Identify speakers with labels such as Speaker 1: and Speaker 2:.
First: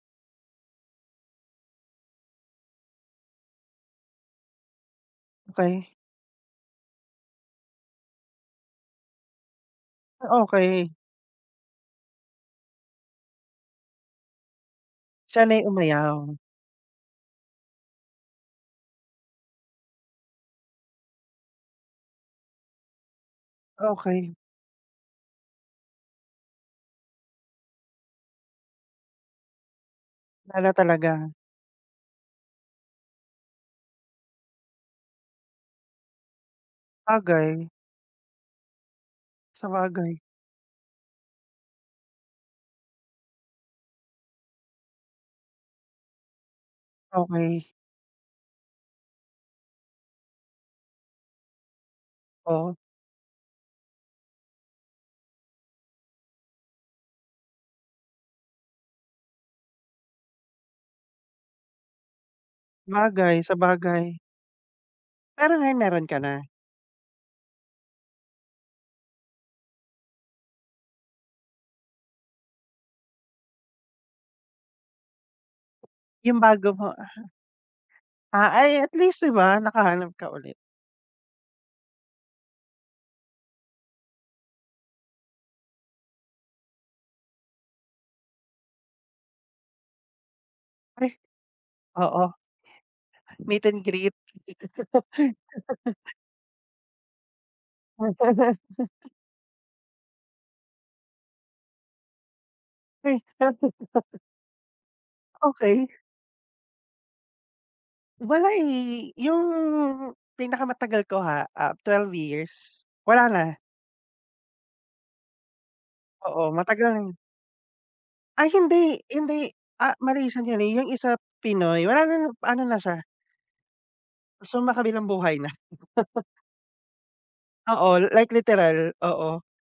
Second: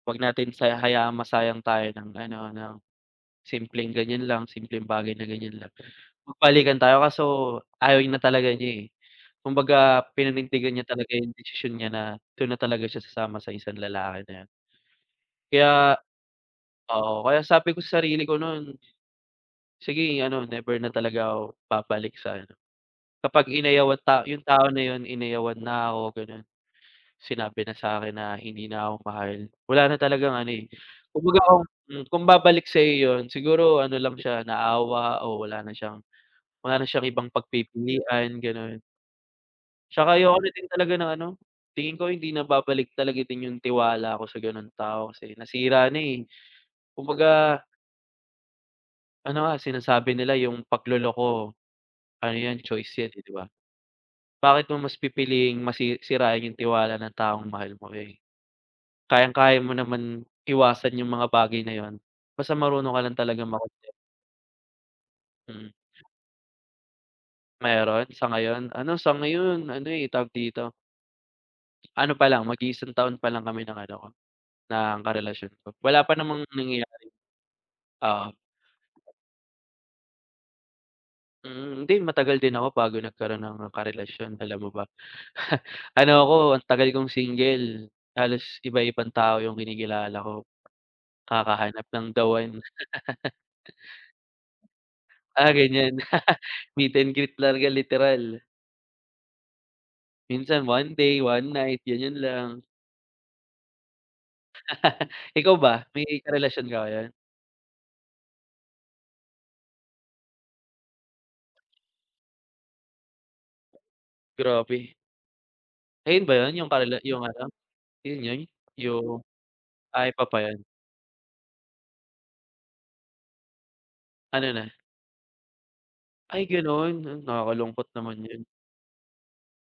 Speaker 1: Huwag natin siya hayaang masayang tayo ng ano ng, simpleng ganiyan lang, simpleng bagay na ganiyan lang.
Speaker 2: Okey.
Speaker 1: Magbalikan tayo kaso ayaw na talaga niya, eh, kumbaga
Speaker 2: Oh,
Speaker 1: pinanindigan niya
Speaker 2: okey.
Speaker 1: talaga 'yung desisyon niya na do'n na talaga siya sasama sa isang lalaki na 'yon.
Speaker 2: Siya na
Speaker 1: Kay,
Speaker 2: 'yung umayaw.
Speaker 1: oo kaya sabi ko sa sarili ko nun, Sige, ano never na talaga ako babalik sa ano, kapag inayawan ta
Speaker 2: Okey.
Speaker 1: 'yung tao na 'yun inayawan na ako gano'n, sinabi na sa'kin na hindi na ako mahal, wala na talagang ano eh,
Speaker 2: Wala talaga.
Speaker 1: kumbaga, hmm, kung babalik sa'yo 'yun siguro ano lang siya, naawa o wala na siyang, wala na siyang ibang
Speaker 2: Sabagay.
Speaker 1: pagpipilian, gano'n. 'Tsaka
Speaker 2: Sabagay.
Speaker 1: ayoko rin din talaga ng ano, tingin ko hindi na babalik talaga din 'yung tiwala ko sa gano'ng tao kasi nasira na, eh, kumbaga
Speaker 2: Okey.
Speaker 1: Ano nga, sinasabi nila 'yung pagloloko, ano 'yan
Speaker 2: Oh.
Speaker 1: choice 'yan, eh, 'di ba? Bakit mo mas pipiliing masi sirain 'yung tiwala ng taong mahal mo, eh, kayang-kaya mo naman iwasan 'yung mga bagay na 'yun, basta marunong ka lang
Speaker 2: Sabagay,
Speaker 1: talagang makontento.
Speaker 2: sabagay. Pero
Speaker 1: Mm.
Speaker 2: ngayon meron ka na?
Speaker 1: Meron, sa ngayon, ano sa ngayon ano, eh, tawag dito, ano pa lang mag-iisang taon pa lang kami ng ano ko, ng karelasyon ko wala pa
Speaker 2: 'Yung
Speaker 1: namang
Speaker 2: bago mo,
Speaker 1: nangyayari,
Speaker 2: ah.
Speaker 1: oo.
Speaker 2: Ah, ay at least 'di ba, nakahanap ka ulit.
Speaker 1: Mm. Hindi matagal din ako bago nagkaro'n ng karelasyon alam mo ba, ano ako ang tagal kong single halos iba-ibang tao 'yung kinikilala ko,
Speaker 2: Ay,
Speaker 1: kakahanap ng the
Speaker 2: oo,
Speaker 1: one.
Speaker 2: meet and greet.
Speaker 1: Ah, ganiyan, meet and greet talaga literal. Minsan one day, one night ganiyan lang. Ikaw ba,
Speaker 2: Okey.
Speaker 1: may karelasyon ka ngayon?
Speaker 2: Wala, eh, 'yung pinakamatagal ko ha, ah, 12 years, wala na.
Speaker 1: Grabe. Ayun ba
Speaker 2: Oo,
Speaker 1: 'yun 'yung
Speaker 2: matagal
Speaker 1: karela
Speaker 2: na 'yun.
Speaker 1: 'yung ano, 'yun 'yun?
Speaker 2: Ay hindi
Speaker 1: 'Yung,
Speaker 2: hindi, ah,
Speaker 1: ay iba
Speaker 2: mali,
Speaker 1: pa 'yun.
Speaker 2: sandali 'yung isa Pinoy wala na na ano na siya
Speaker 1: Ano na?
Speaker 2: Sumakabilang buhay na.
Speaker 1: Ay gano'n, hmm, nakakalungkot
Speaker 2: Oo,
Speaker 1: naman
Speaker 2: like
Speaker 1: 'yun.
Speaker 2: literal, oo.